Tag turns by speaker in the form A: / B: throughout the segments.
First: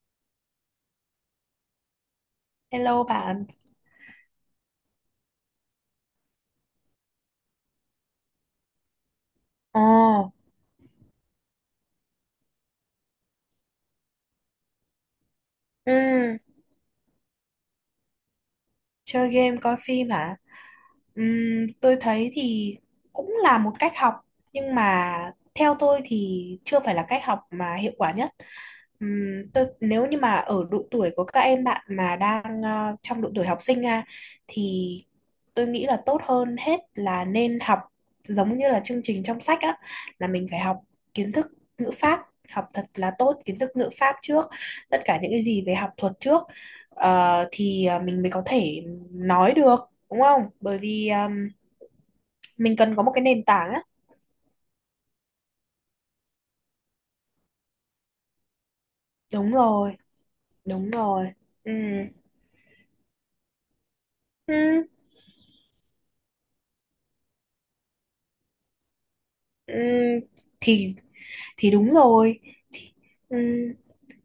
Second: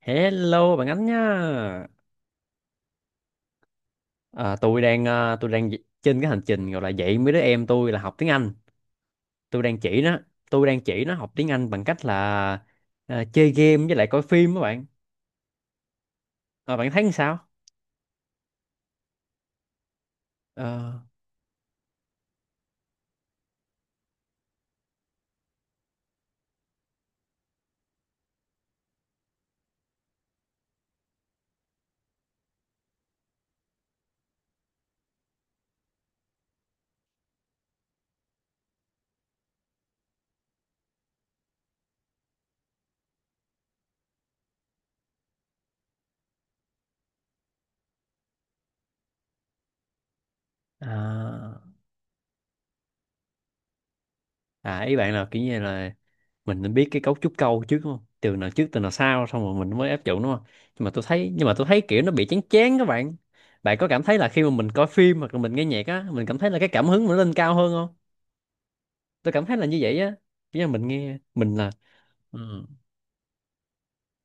A: Hello bạn Ánh nhá.
B: Hello bạn.
A: Tôi đang trên cái hành trình gọi là dạy mấy đứa em tôi là học tiếng Anh. Tôi đang
B: Ồ.
A: chỉ nó, tôi đang chỉ nó học tiếng Anh bằng cách là chơi game với lại coi phim các bạn.
B: Ừ.
A: À, bạn thấy sao?
B: Chơi game coi phim hả?
A: Ờ,
B: Tôi thấy thì cũng là một cách học, nhưng mà theo tôi thì chưa phải là cách học mà hiệu quả nhất. Tôi nếu như mà ở độ tuổi của các em bạn mà đang trong độ tuổi học sinh à, thì tôi nghĩ là tốt hơn hết là nên học giống như là chương trình trong sách á, là mình phải học kiến thức ngữ pháp, học thật là tốt kiến thức ngữ pháp trước, tất cả những cái gì về học thuật trước. Thì mình mới có thể nói được, đúng không? Bởi vì
A: à,
B: mình cần có một cái nền tảng á.
A: ý bạn là kiểu như là mình nên biết cái cấu trúc câu trước đúng không? Từ nào trước từ nào sau xong
B: Đúng
A: rồi mình mới
B: rồi.
A: áp dụng đúng không? Nhưng mà
B: Đúng
A: tôi thấy
B: rồi.
A: nhưng mà tôi
B: Ừ.
A: thấy kiểu nó bị chán chán các bạn. Bạn có cảm thấy là khi mà
B: Ừ.
A: mình coi phim hoặc là mình nghe nhạc á, mình cảm thấy là cái cảm hứng mình nó lên cao hơn không? Tôi cảm thấy là
B: Ừ.
A: như vậy á, nhưng mà mình
B: thì
A: nghe mình là
B: thì đúng
A: ừ,
B: rồi. Ừ.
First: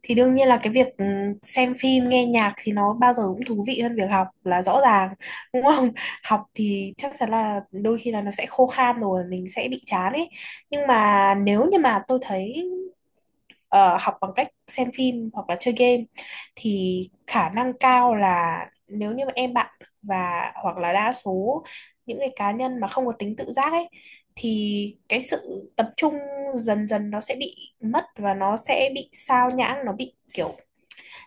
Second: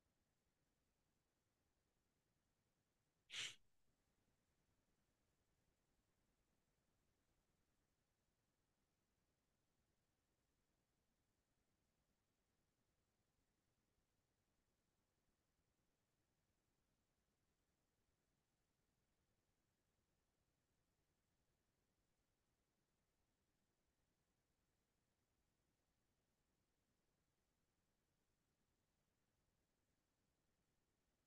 B: Thì đương nhiên là cái việc xem phim nghe nhạc thì nó bao giờ cũng thú vị hơn việc học, là rõ ràng, đúng không? Học thì chắc chắn là đôi khi là nó sẽ khô khan, rồi mình sẽ bị chán ấy. Nhưng mà nếu như mà tôi thấy ờ, học bằng cách xem phim hoặc là chơi game thì khả năng cao là, nếu như mà em bạn và hoặc là đa số những cái cá nhân mà không có tính tự giác ấy, thì cái sự tập trung dần dần nó sẽ bị mất, và nó sẽ bị sao nhãng, nó bị kiểu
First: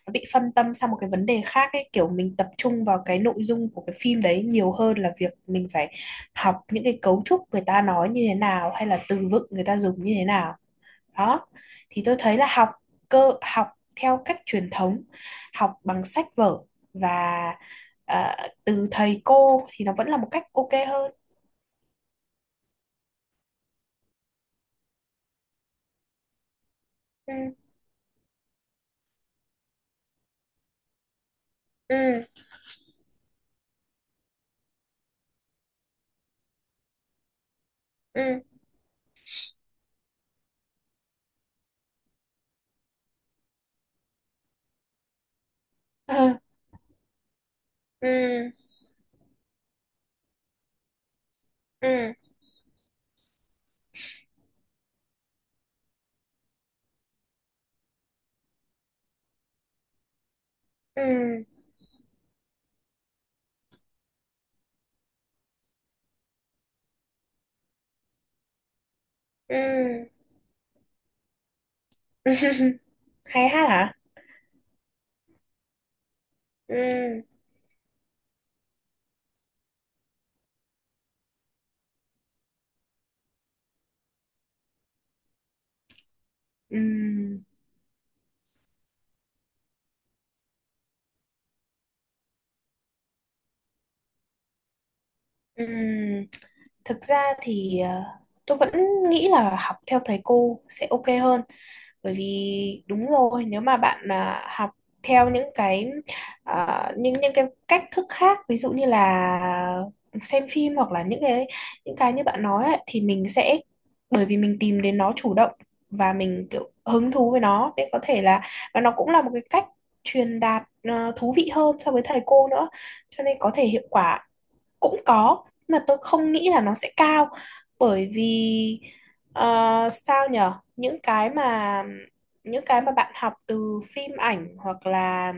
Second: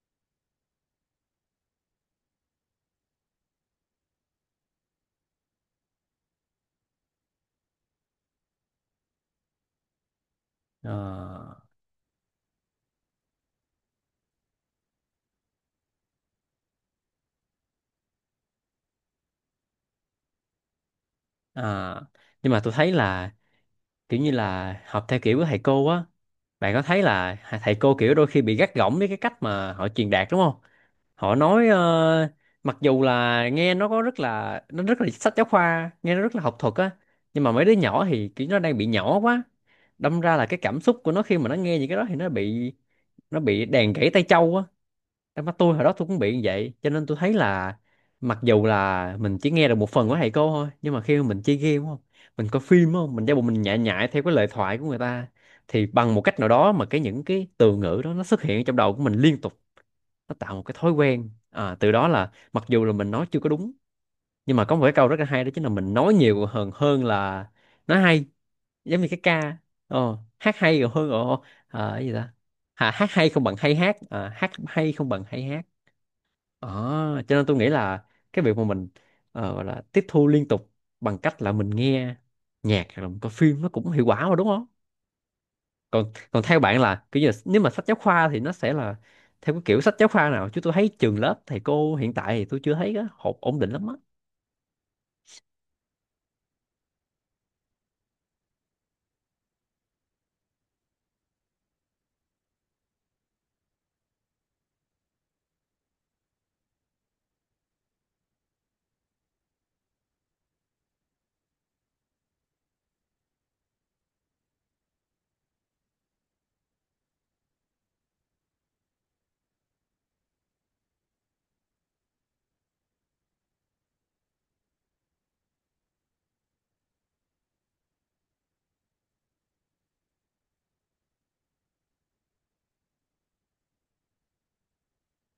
B: nó bị phân tâm sang một cái vấn đề khác ấy, kiểu mình tập trung vào cái nội dung của cái phim đấy nhiều hơn là việc mình phải học những cái cấu trúc người ta nói như thế nào, hay là từ vựng người ta dùng như thế nào.
A: ờ,
B: Đó thì tôi thấy là học cơ học, theo cách truyền thống, học bằng sách vở và ờ, từ thầy cô thì nó vẫn là một cách ok hơn.
A: à. Nhưng mà tôi thấy là kiểu như là học theo kiểu của thầy cô á, bạn có thấy là
B: Ừ.
A: thầy cô kiểu đôi khi bị gắt gỏng với cái cách mà họ truyền đạt đúng không? Họ nói
B: Ừ.
A: mặc dù là nghe nó có rất là nó rất là sách giáo khoa, nghe nó rất là học thuật á, nhưng mà mấy đứa nhỏ thì
B: Ừ.
A: kiểu nó đang bị nhỏ quá, đâm ra là cái cảm xúc của nó khi mà nó nghe những cái đó thì nó bị đàn gãy tay châu á. Em mắt tôi hồi đó tôi cũng
B: Ừ.
A: bị như vậy, cho nên tôi thấy là mặc dù là mình chỉ nghe được một phần của thầy cô thôi, nhưng mà khi mà mình chơi game đúng
B: Ừ.
A: không,
B: Ừ.
A: mình coi phim đúng không, mình giả bộ mình nhại nhại theo cái lời thoại của người ta, thì bằng một cách nào đó mà cái những cái từ ngữ đó nó xuất hiện trong đầu của mình liên tục, nó tạo một cái thói quen.
B: Ừ.
A: Từ đó là mặc dù là mình nói chưa có đúng, nhưng mà có một cái câu rất là hay, đó chính là mình nói nhiều hơn hơn là nói hay, giống như cái ca
B: Ừ.
A: hát hay còn hơn cái gì
B: Ừ.
A: ta, hát hay không
B: Hay
A: bằng
B: hát
A: hay
B: hả?
A: hát, hát hay không bằng hay hát. Ờ,
B: Ừ.
A: cho nên tôi nghĩ là cái việc mà mình gọi là tiếp thu liên tục bằng cách là mình nghe nhạc hoặc là mình coi phim nó cũng hiệu quả mà đúng không? Còn còn theo bạn là kiểu như là,
B: Ừ.
A: nếu mà sách giáo khoa thì nó sẽ là theo cái kiểu sách giáo khoa nào? Chứ tôi thấy trường lớp thầy cô hiện tại thì tôi chưa thấy cái hộp ổn định lắm á.
B: Ừ. Thực ra thì tôi vẫn nghĩ là học theo thầy cô sẽ ok hơn, bởi vì đúng rồi, nếu mà bạn học theo những cái cách thức khác, ví dụ như là xem phim, hoặc là những cái như bạn nói ấy, thì mình sẽ, bởi vì mình tìm đến nó chủ động và mình kiểu hứng thú với nó, nên có thể là, và nó cũng là một cái cách truyền đạt thú vị hơn so với thầy cô nữa, cho nên có thể hiệu quả cũng có, mà tôi không nghĩ là nó sẽ cao. Bởi vì ờ, sao nhở, những cái mà bạn học từ phim ảnh,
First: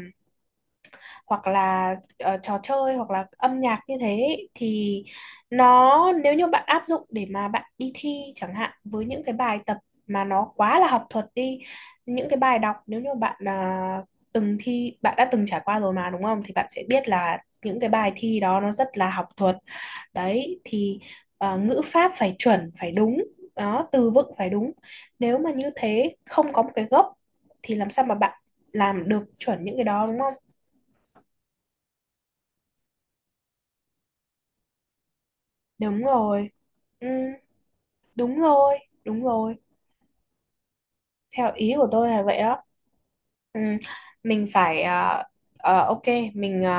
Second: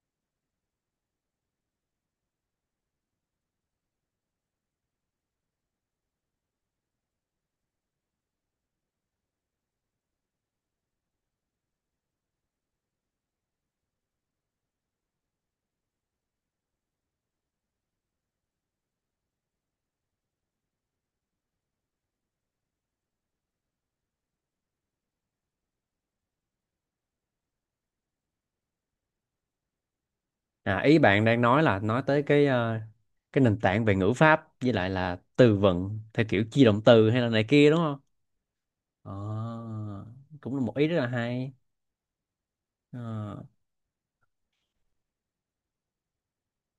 B: hoặc là trò chơi, hoặc là âm nhạc như thế ấy, thì nó nếu như bạn áp dụng để mà bạn đi thi chẳng hạn, với những cái bài tập mà nó quá là học thuật đi, những cái bài đọc, nếu như bạn từng thi, bạn đã từng trải qua rồi mà đúng không, thì bạn sẽ biết là những cái bài thi đó nó rất là học thuật đấy. Thì ngữ pháp phải chuẩn phải đúng, đó, từ vựng phải đúng. Nếu mà như thế không có một cái gốc thì làm sao mà bạn làm được chuẩn những cái đó, đúng không?
A: À, ý bạn đang nói là nói tới cái cái nền tảng về ngữ pháp với lại là từ vựng
B: Đúng
A: theo kiểu
B: rồi.
A: chia động
B: Ừ,
A: từ hay là này kia đúng không?
B: đúng rồi,
A: Ờ,
B: đúng rồi,
A: cũng là một ý rất là
B: theo
A: hay.
B: ý của tôi là vậy đó.
A: Ờ.
B: Ừ, mình phải ok, mình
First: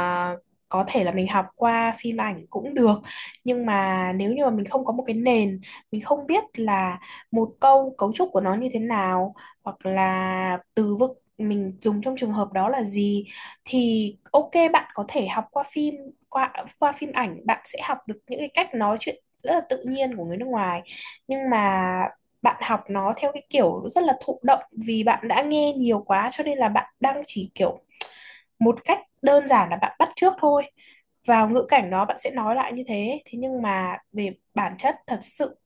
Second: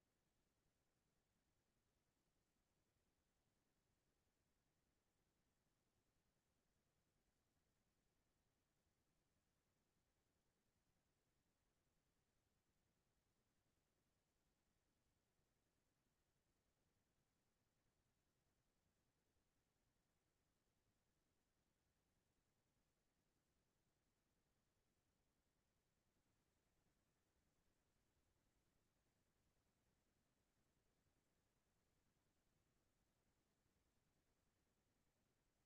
B: có thể là mình học qua phim ảnh cũng được, nhưng mà nếu như mà mình không có một cái nền, mình không biết là một câu cấu trúc của nó như thế nào, hoặc là từ vựng mình dùng trong trường hợp đó là gì, thì ok bạn có thể học qua phim, qua qua phim ảnh bạn sẽ học được những cái cách nói chuyện rất là tự nhiên của người nước ngoài. Nhưng mà bạn học nó theo cái kiểu rất là thụ động, vì bạn đã nghe nhiều quá, cho nên là bạn đang chỉ kiểu một cách đơn giản là bạn bắt chước thôi, vào ngữ cảnh nó bạn sẽ nói lại như thế, thế nhưng mà về bản chất thật sự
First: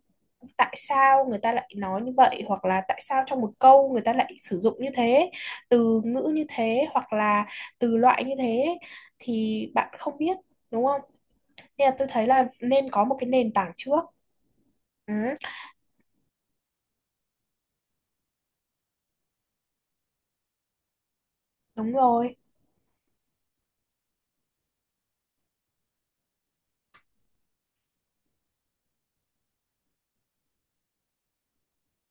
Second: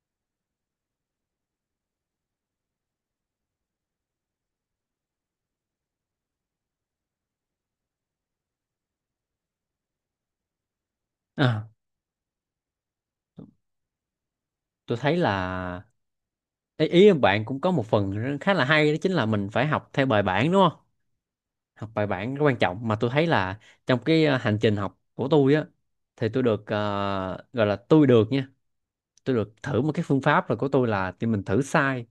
B: tại sao người ta lại nói như vậy, hoặc là tại sao trong một câu người ta lại sử dụng như thế, từ ngữ như thế hoặc là từ loại như thế, thì bạn không biết, đúng không?
A: À,
B: Nên là tôi thấy là nên có một cái nền tảng trước.
A: tôi thấy là
B: Ừ,
A: ý em bạn cũng có một phần khá là hay, đó chính là mình phải học theo bài bản đúng không? Học
B: đúng
A: bài bản
B: rồi.
A: rất quan trọng mà tôi thấy là trong cái hành trình học của tôi á, thì tôi được ờ, gọi là tôi được nha, tôi được thử một cái phương pháp rồi của tôi là thì mình thử sai,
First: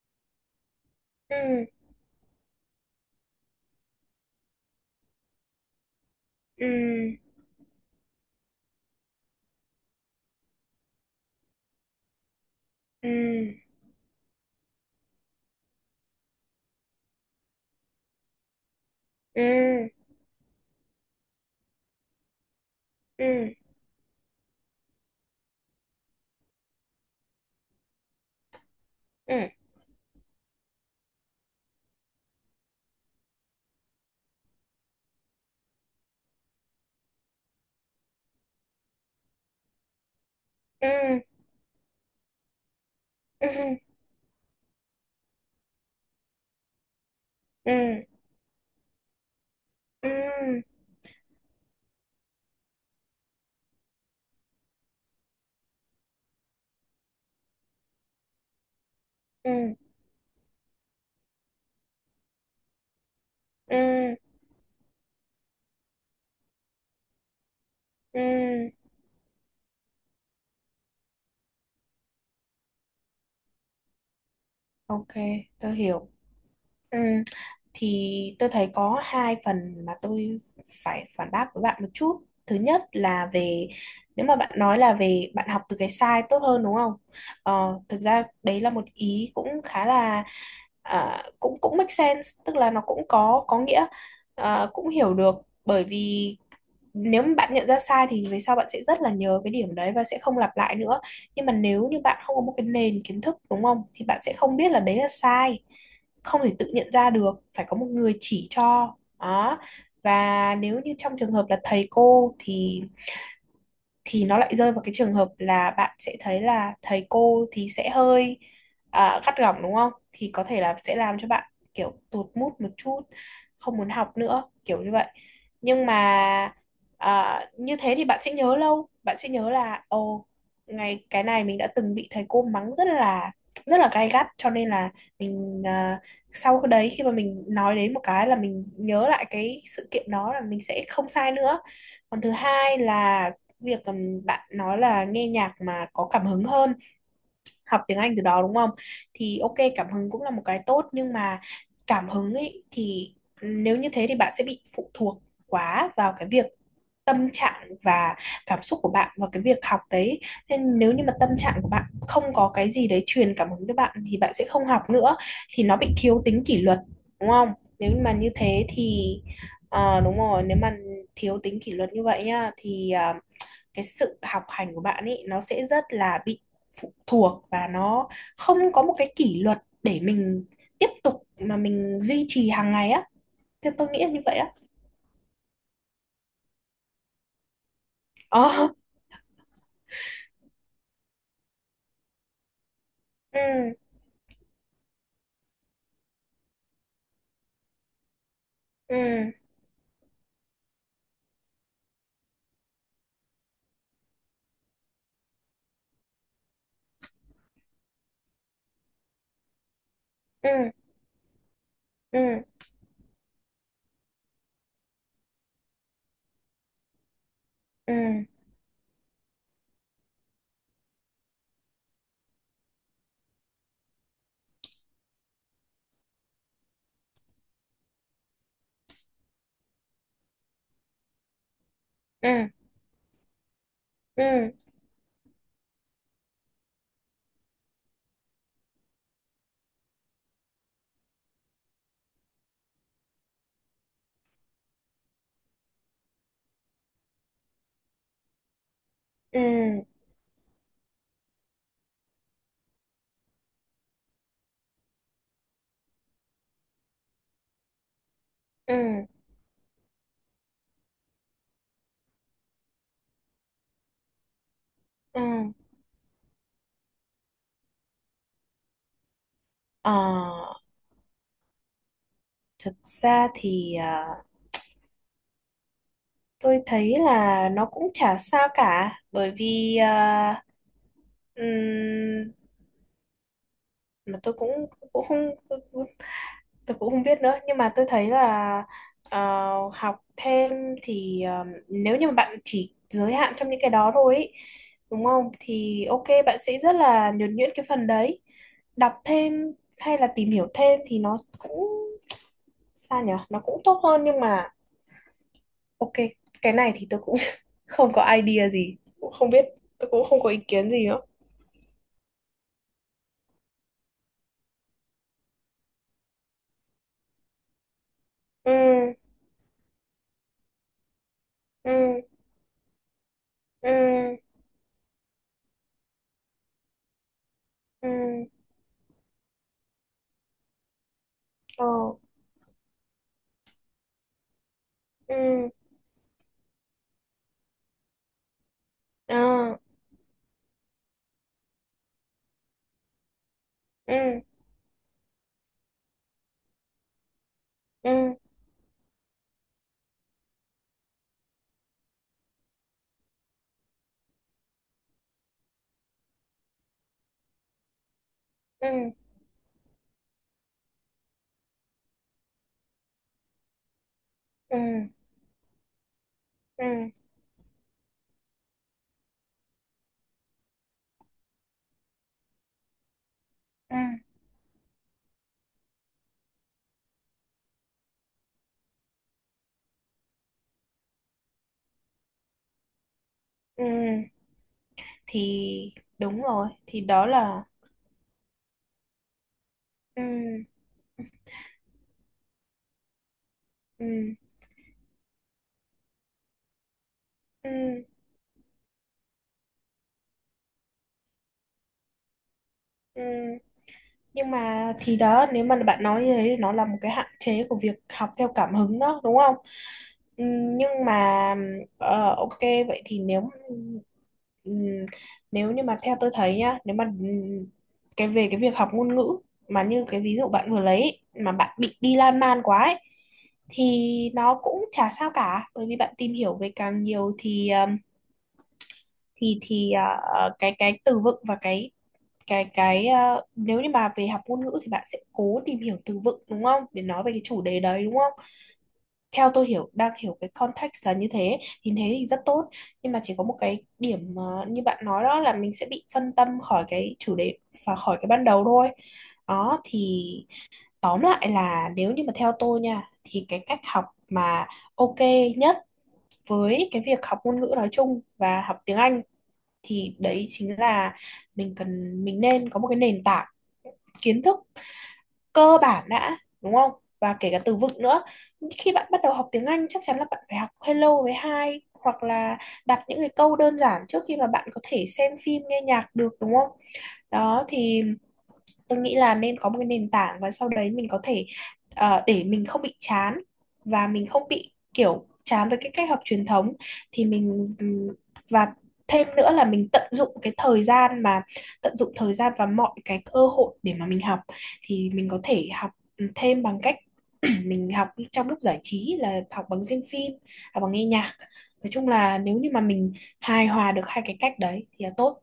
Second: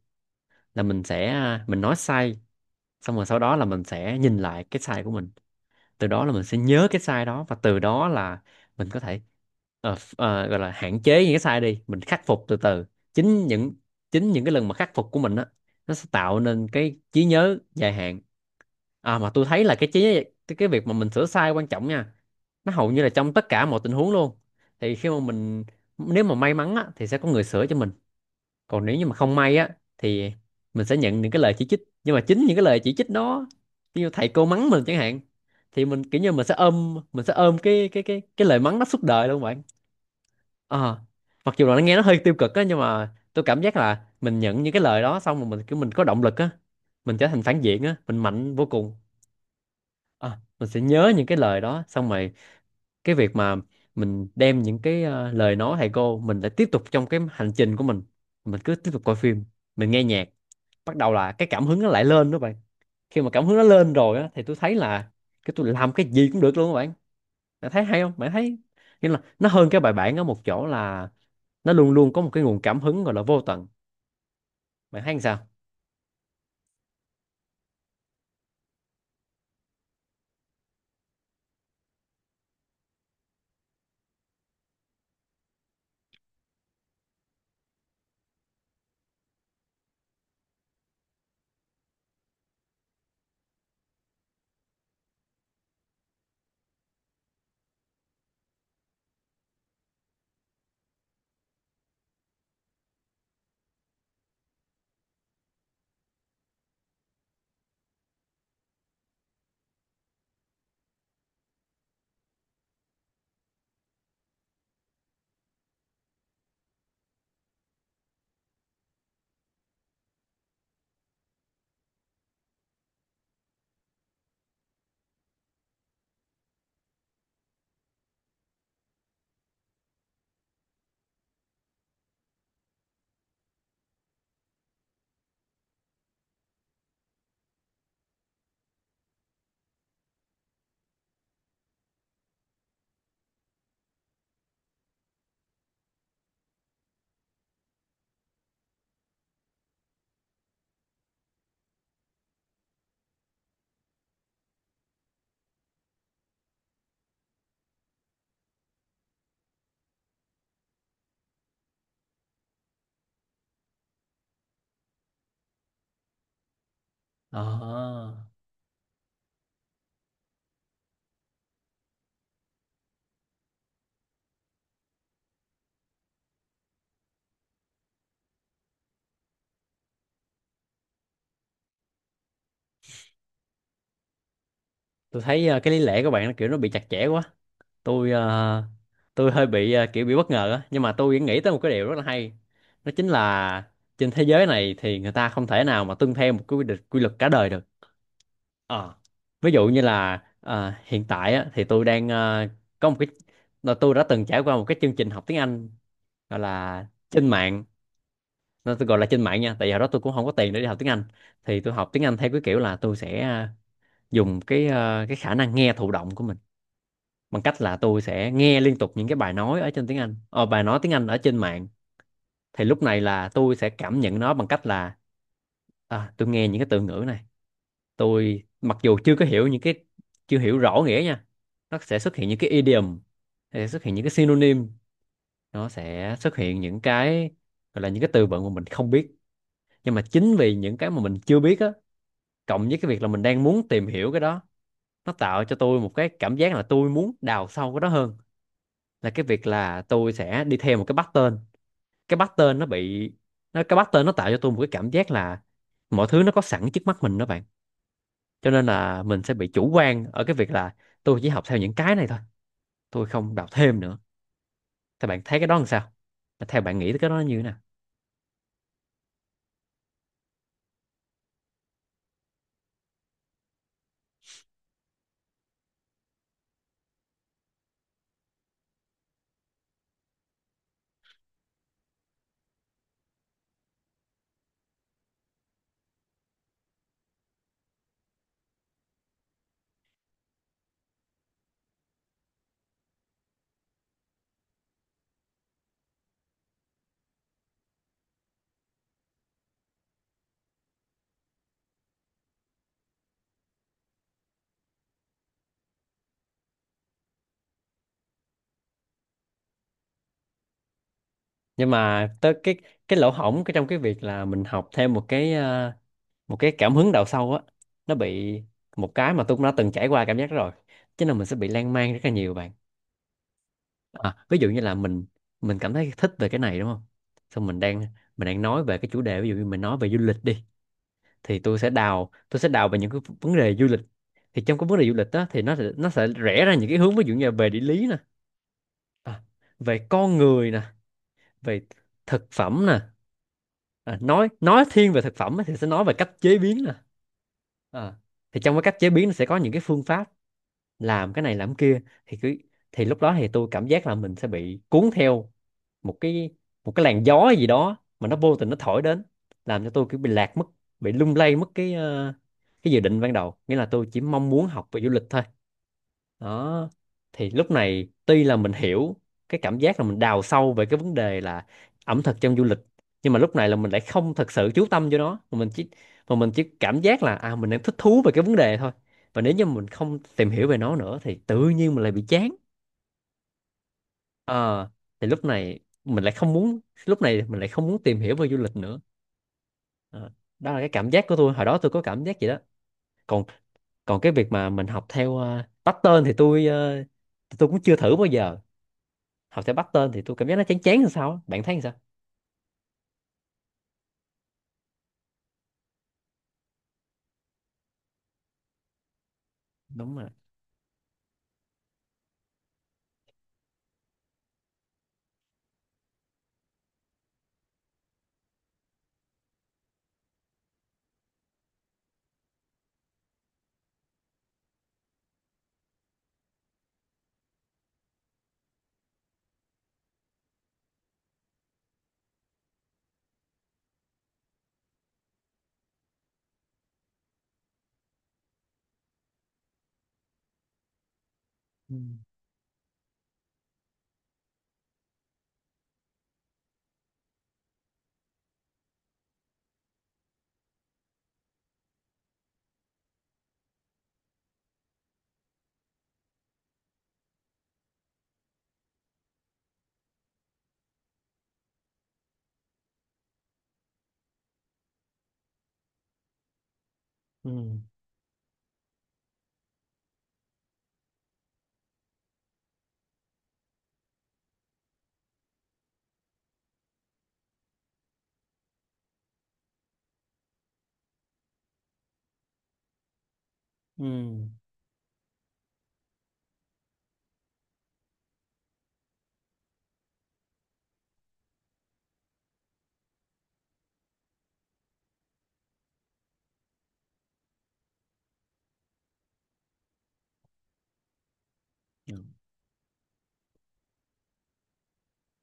A: là mình sẽ
B: Ừ.
A: mình nói sai, xong rồi sau đó là mình sẽ nhìn lại cái sai của mình, từ đó là mình sẽ
B: Ừ.
A: nhớ cái sai đó và từ đó là mình có thể gọi là hạn chế những cái sai đi, mình khắc phục từ từ.
B: Ừ.
A: Chính những chính những cái lần mà khắc phục của mình á, nó sẽ tạo nên cái trí nhớ dài hạn. À mà tôi thấy là cái
B: Ừ.
A: trí cái việc mà mình sửa sai quan trọng nha, nó hầu như là
B: Ừ.
A: trong tất cả mọi tình huống luôn. Thì khi mà mình, nếu mà may mắn á, thì sẽ có người sửa cho mình, còn nếu như mà không
B: Ừ.
A: may á, thì mình sẽ nhận những cái lời chỉ trích, nhưng mà chính những cái lời chỉ trích đó, như thầy cô mắng mình chẳng hạn, thì mình kiểu như mình sẽ ôm cái lời mắng đó suốt đời luôn bạn. Ờ,
B: Ừ.
A: mặc dù là nó nghe nó hơi tiêu cực á, nhưng mà tôi
B: Ừ.
A: cảm
B: Ừ.
A: giác là mình nhận những cái lời đó xong rồi mình kiểu mình có động lực á, mình trở thành phản
B: Ừ.
A: diện á, mình mạnh vô cùng. Ờ, mình sẽ nhớ những cái lời đó xong rồi, cái việc mà mình đem những cái lời nói thầy cô mình lại tiếp tục trong cái hành trình của mình cứ tiếp tục coi phim,
B: Ừ.
A: mình nghe nhạc, bắt đầu là cái cảm hứng nó lại lên đó bạn. Khi mà cảm hứng nó
B: Ừ.
A: lên rồi á thì tôi thấy là cái tôi làm cái gì cũng được luôn các bạn. Bạn thấy hay không,
B: Ừ.
A: bạn thấy nghĩa là nó hơn cái bài bản ở một chỗ là nó luôn luôn có một cái nguồn cảm hứng gọi là vô tận. Bạn
B: OK
A: thấy làm sao?
B: tôi hiểu. Ừ. Thì tôi thấy có hai phần mà tôi phải phản bác với bạn một chút. Thứ nhất là về, nếu mà bạn nói là về bạn học từ cái sai tốt hơn, đúng không, thực ra đấy là một ý cũng khá là, cũng cũng make sense, tức là nó cũng có nghĩa, cũng hiểu được, bởi vì nếu mà bạn nhận ra sai thì về sau bạn sẽ rất là nhớ cái điểm đấy và sẽ không lặp lại nữa. Nhưng mà nếu như bạn không có một cái nền kiến thức, đúng không, thì bạn sẽ không biết là đấy là sai, không thể tự nhận ra được, phải có một người chỉ cho. Đó, và nếu như trong trường hợp là thầy cô, thì nó lại rơi vào cái trường hợp là bạn sẽ thấy là thầy cô thì sẽ hơi gắt gỏng, đúng không? Thì có thể là sẽ làm cho bạn kiểu tụt mood một chút, không muốn học nữa, kiểu như vậy. Nhưng mà như thế thì bạn sẽ nhớ lâu, bạn sẽ nhớ là ồ, ngày cái này mình đã từng bị thầy cô mắng rất là gay gắt, cho nên là mình sau cái đấy, khi mà mình nói đến một cái là mình nhớ lại cái sự kiện đó, là mình sẽ không sai nữa. Còn thứ hai là việc, bạn nói là nghe nhạc mà có cảm hứng hơn học tiếng Anh từ đó, đúng không, thì ok cảm hứng cũng là một cái tốt, nhưng mà cảm hứng ấy thì, nếu như thế thì bạn sẽ bị phụ thuộc quá vào cái việc tâm trạng và cảm xúc của bạn và cái việc học đấy, nên nếu như mà tâm trạng của bạn không có cái gì đấy truyền cảm hứng cho bạn thì bạn sẽ không học nữa, thì nó bị thiếu tính kỷ luật, đúng
A: Ờ,
B: không? Nếu mà như thế thì đúng rồi, nếu mà thiếu tính kỷ luật như vậy nhá, thì cái sự học hành của bạn ấy nó sẽ rất là bị phụ thuộc, và nó không có một cái kỷ luật để mình tiếp tục mà mình duy trì hàng ngày á. Thì tôi nghĩ là như vậy á.
A: tôi thấy cái lý lẽ của bạn nó kiểu nó bị chặt chẽ quá. tôi ờ,
B: Ờ.
A: tôi hơi bị kiểu bị bất ngờ á, nhưng mà tôi nghĩ tới một cái điều rất là hay, đó chính
B: Ừ.
A: là trên thế giới này thì người ta không thể nào mà tuân theo một cái quy định quy luật cả đời được. Ờ.
B: Ừ.
A: Ví dụ như là hiện tại á, thì tôi đang có một cái là tôi đã từng trải qua một cái chương trình học tiếng Anh gọi là trên mạng, nó tôi gọi là trên mạng nha, tại vì hồi đó tôi cũng không có tiền để đi
B: Ừ.
A: học tiếng Anh. Thì tôi học tiếng Anh theo cái
B: Ừ.
A: kiểu là tôi sẽ dùng cái cái khả năng nghe thụ động của mình, bằng cách là tôi
B: Ừ.
A: sẽ nghe liên tục những cái bài nói ở trên tiếng Anh, bài nói tiếng Anh ở trên mạng. Thì lúc này là tôi sẽ cảm nhận nó bằng cách là à, tôi nghe những cái từ ngữ này, tôi mặc dù chưa có hiểu những cái, chưa hiểu rõ nghĩa nha, nó sẽ xuất hiện những
B: Ừ.
A: cái idiom, nó sẽ xuất hiện những cái
B: Ừ.
A: synonym, nó sẽ xuất hiện những cái gọi là những cái từ vựng mà mình không biết, nhưng mà chính vì những cái mà mình chưa biết á, cộng với cái việc là mình đang muốn tìm hiểu cái đó, nó tạo cho tôi một cái cảm giác là tôi muốn đào sâu cái đó hơn là cái
B: Ừ.
A: việc là tôi sẽ đi theo một cái pattern. Cái pattern nó bị nó Cái pattern nó tạo cho tôi một cái cảm giác là mọi thứ nó có sẵn trước mắt mình đó bạn, cho nên
B: Ừ.
A: là mình sẽ bị chủ quan ở cái việc là tôi chỉ học theo những cái này thôi, tôi không đọc thêm nữa. Thì bạn
B: Ừ.
A: thấy cái đó làm sao, theo bạn nghĩ tới cái đó nó như thế nào?
B: Ờ. Thực ra thì tôi thấy là nó cũng chả sao cả, bởi vì ừm, mà tôi cũng cũng không, tôi, tôi cũng không biết nữa. Nhưng mà tôi thấy là ờ, học thêm thì nếu như mà bạn chỉ giới hạn trong những cái đó thôi ý, đúng không, thì ok bạn sẽ rất là nhuần nhuyễn cái phần đấy. Đọc thêm hay là tìm hiểu thêm thì nó cũng sao nhở, nó cũng tốt hơn, nhưng mà ok, cái này thì tôi cũng không có idea gì, cũng không biết, tôi cũng không có ý kiến gì nữa.
A: Nhưng mà tới cái lỗ hổng cái trong cái việc là mình học thêm một cái một cái cảm hứng đào sâu á, nó bị
B: Ừ.
A: một cái mà tôi cũng đã từng trải qua cảm giác đó rồi, chứ là mình sẽ bị
B: Ừ.
A: lan man rất là nhiều bạn.
B: Ừ.
A: À, ví dụ như là mình cảm thấy thích về cái này đúng không, xong mình đang
B: Ừ.
A: mình đang nói về cái chủ đề, ví dụ như mình nói về du lịch đi, thì tôi
B: Ờ.
A: sẽ đào tôi sẽ đào về những cái vấn đề du lịch. Thì trong cái vấn đề du lịch đó thì
B: Ừ.
A: nó sẽ rẽ ra những cái hướng, ví dụ như là về địa lý nè,
B: Ờ.
A: à, về con người nè, về thực phẩm nè, à,
B: Ừ.
A: nói thiên về thực phẩm á, thì sẽ nói về cách chế biến nè.
B: Ừ.
A: Ờ. Thì trong cái cách chế biến nó sẽ có những cái phương pháp làm cái này làm cái kia, thì cứ, thì lúc đó thì tôi cảm giác là mình sẽ bị cuốn theo một cái, một cái làn gió gì đó mà nó vô tình nó thổi
B: Ừ.
A: đến, làm cho tôi kiểu bị lạc mất, bị lung lay mất cái cái dự định ban đầu, nghĩa là tôi chỉ mong muốn
B: Ừ.
A: học về du lịch thôi. Đó.
B: Ừ.
A: Thì lúc này tuy là mình hiểu cái cảm giác là mình đào sâu về cái vấn đề là ẩm thực trong du lịch, nhưng mà lúc này là mình
B: Ừ.
A: lại không thật sự chú tâm vô nó, mà mình chỉ cảm giác là à mình đang thích thú về cái vấn đề thôi, và nếu như mình không tìm hiểu về nó nữa thì tự nhiên mình lại bị chán.
B: Ừ.
A: Ờ, thì lúc này
B: Thì
A: mình lại
B: đúng
A: không
B: rồi,
A: muốn
B: thì
A: lúc
B: đó
A: này mình
B: là.
A: lại không muốn tìm hiểu về du lịch nữa. Ờ,
B: Ừ.
A: đó là cái cảm giác của tôi hồi đó, tôi có cảm giác vậy đó. Còn còn cái
B: Ừ.
A: việc mà mình học theo pattern thì tôi
B: Ừ.
A: cũng chưa thử bao giờ. Học theo pattern thì tôi cảm giác nó chán chán làm sao á. Bạn thấy làm sao?
B: Ừ. Nhưng mà thì đó, nếu mà bạn nói như thế thì nó là một cái hạn chế của việc học theo cảm hứng đó, đúng không?
A: Đúng rồi.
B: Nhưng mà ok, vậy thì nếu ừm, nếu như mà theo tôi thấy nhá, nếu mà cái về cái việc học ngôn ngữ mà như cái ví dụ bạn vừa lấy ấy, mà bạn bị đi lan man quá ấy, thì nó cũng chả sao cả, bởi vì bạn tìm hiểu về càng nhiều thì, thì cái từ vựng và nếu như mà về học ngôn ngữ thì bạn sẽ cố tìm hiểu từ vựng, đúng không, để nói về cái chủ đề đấy, đúng không, theo tôi hiểu đang hiểu cái context là như thế, thì
A: Ừ.
B: thế thì rất tốt. Nhưng mà chỉ có một cái điểm, như bạn nói, đó là mình sẽ bị phân tâm khỏi cái chủ đề và khỏi cái ban đầu thôi. Đó thì tóm lại là, nếu như mà theo tôi nha, thì cái cách học mà ok nhất với cái việc học ngôn ngữ nói chung và học tiếng Anh, thì đấy chính là mình cần, mình nên có một cái nền tảng kiến thức cơ bản đã, đúng không, và kể
A: Ừ.
B: cả từ vựng nữa. Khi bạn bắt đầu học tiếng Anh chắc chắn là bạn phải học hello với hi, hoặc là đặt những cái câu đơn giản trước khi mà bạn có thể xem phim nghe nhạc được, đúng không? Đó thì tôi nghĩ là nên có một cái nền tảng, và sau đấy mình có thể để mình không bị chán,
A: Ừ.
B: và mình không bị kiểu chán với cái cách học truyền thống, thì mình, và thêm nữa là mình tận dụng cái thời gian, mà tận dụng thời gian và mọi cái cơ hội để mà mình học, thì mình có thể học thêm bằng cách mình học trong lúc giải trí, là học bằng xem phim, học bằng nghe nhạc. Nói chung
A: Ừ.
B: là nếu như mà mình hài hòa được hai cái cách đấy thì là tốt,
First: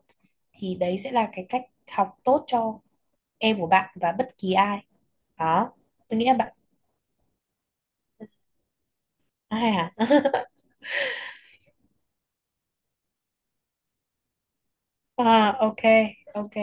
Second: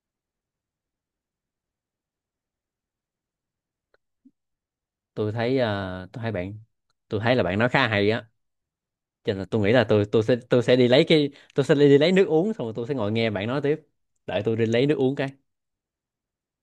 B: thì đấy sẽ là cái cách học tốt cho em của bạn và bất kỳ ai.
A: Tôi thấy
B: Đó,
A: ờ,
B: tôi
A: tôi
B: nghĩ
A: thấy
B: là bạn
A: bạn tôi thấy là bạn nói khá hay á, cho nên là tôi nghĩ
B: hay
A: là
B: hả?
A: tôi tôi sẽ tôi sẽ đi lấy cái, tôi sẽ đi lấy nước uống xong rồi tôi sẽ ngồi nghe bạn nói tiếp. Đợi tôi đi lấy nước uống cái.
B: À, ok. OK.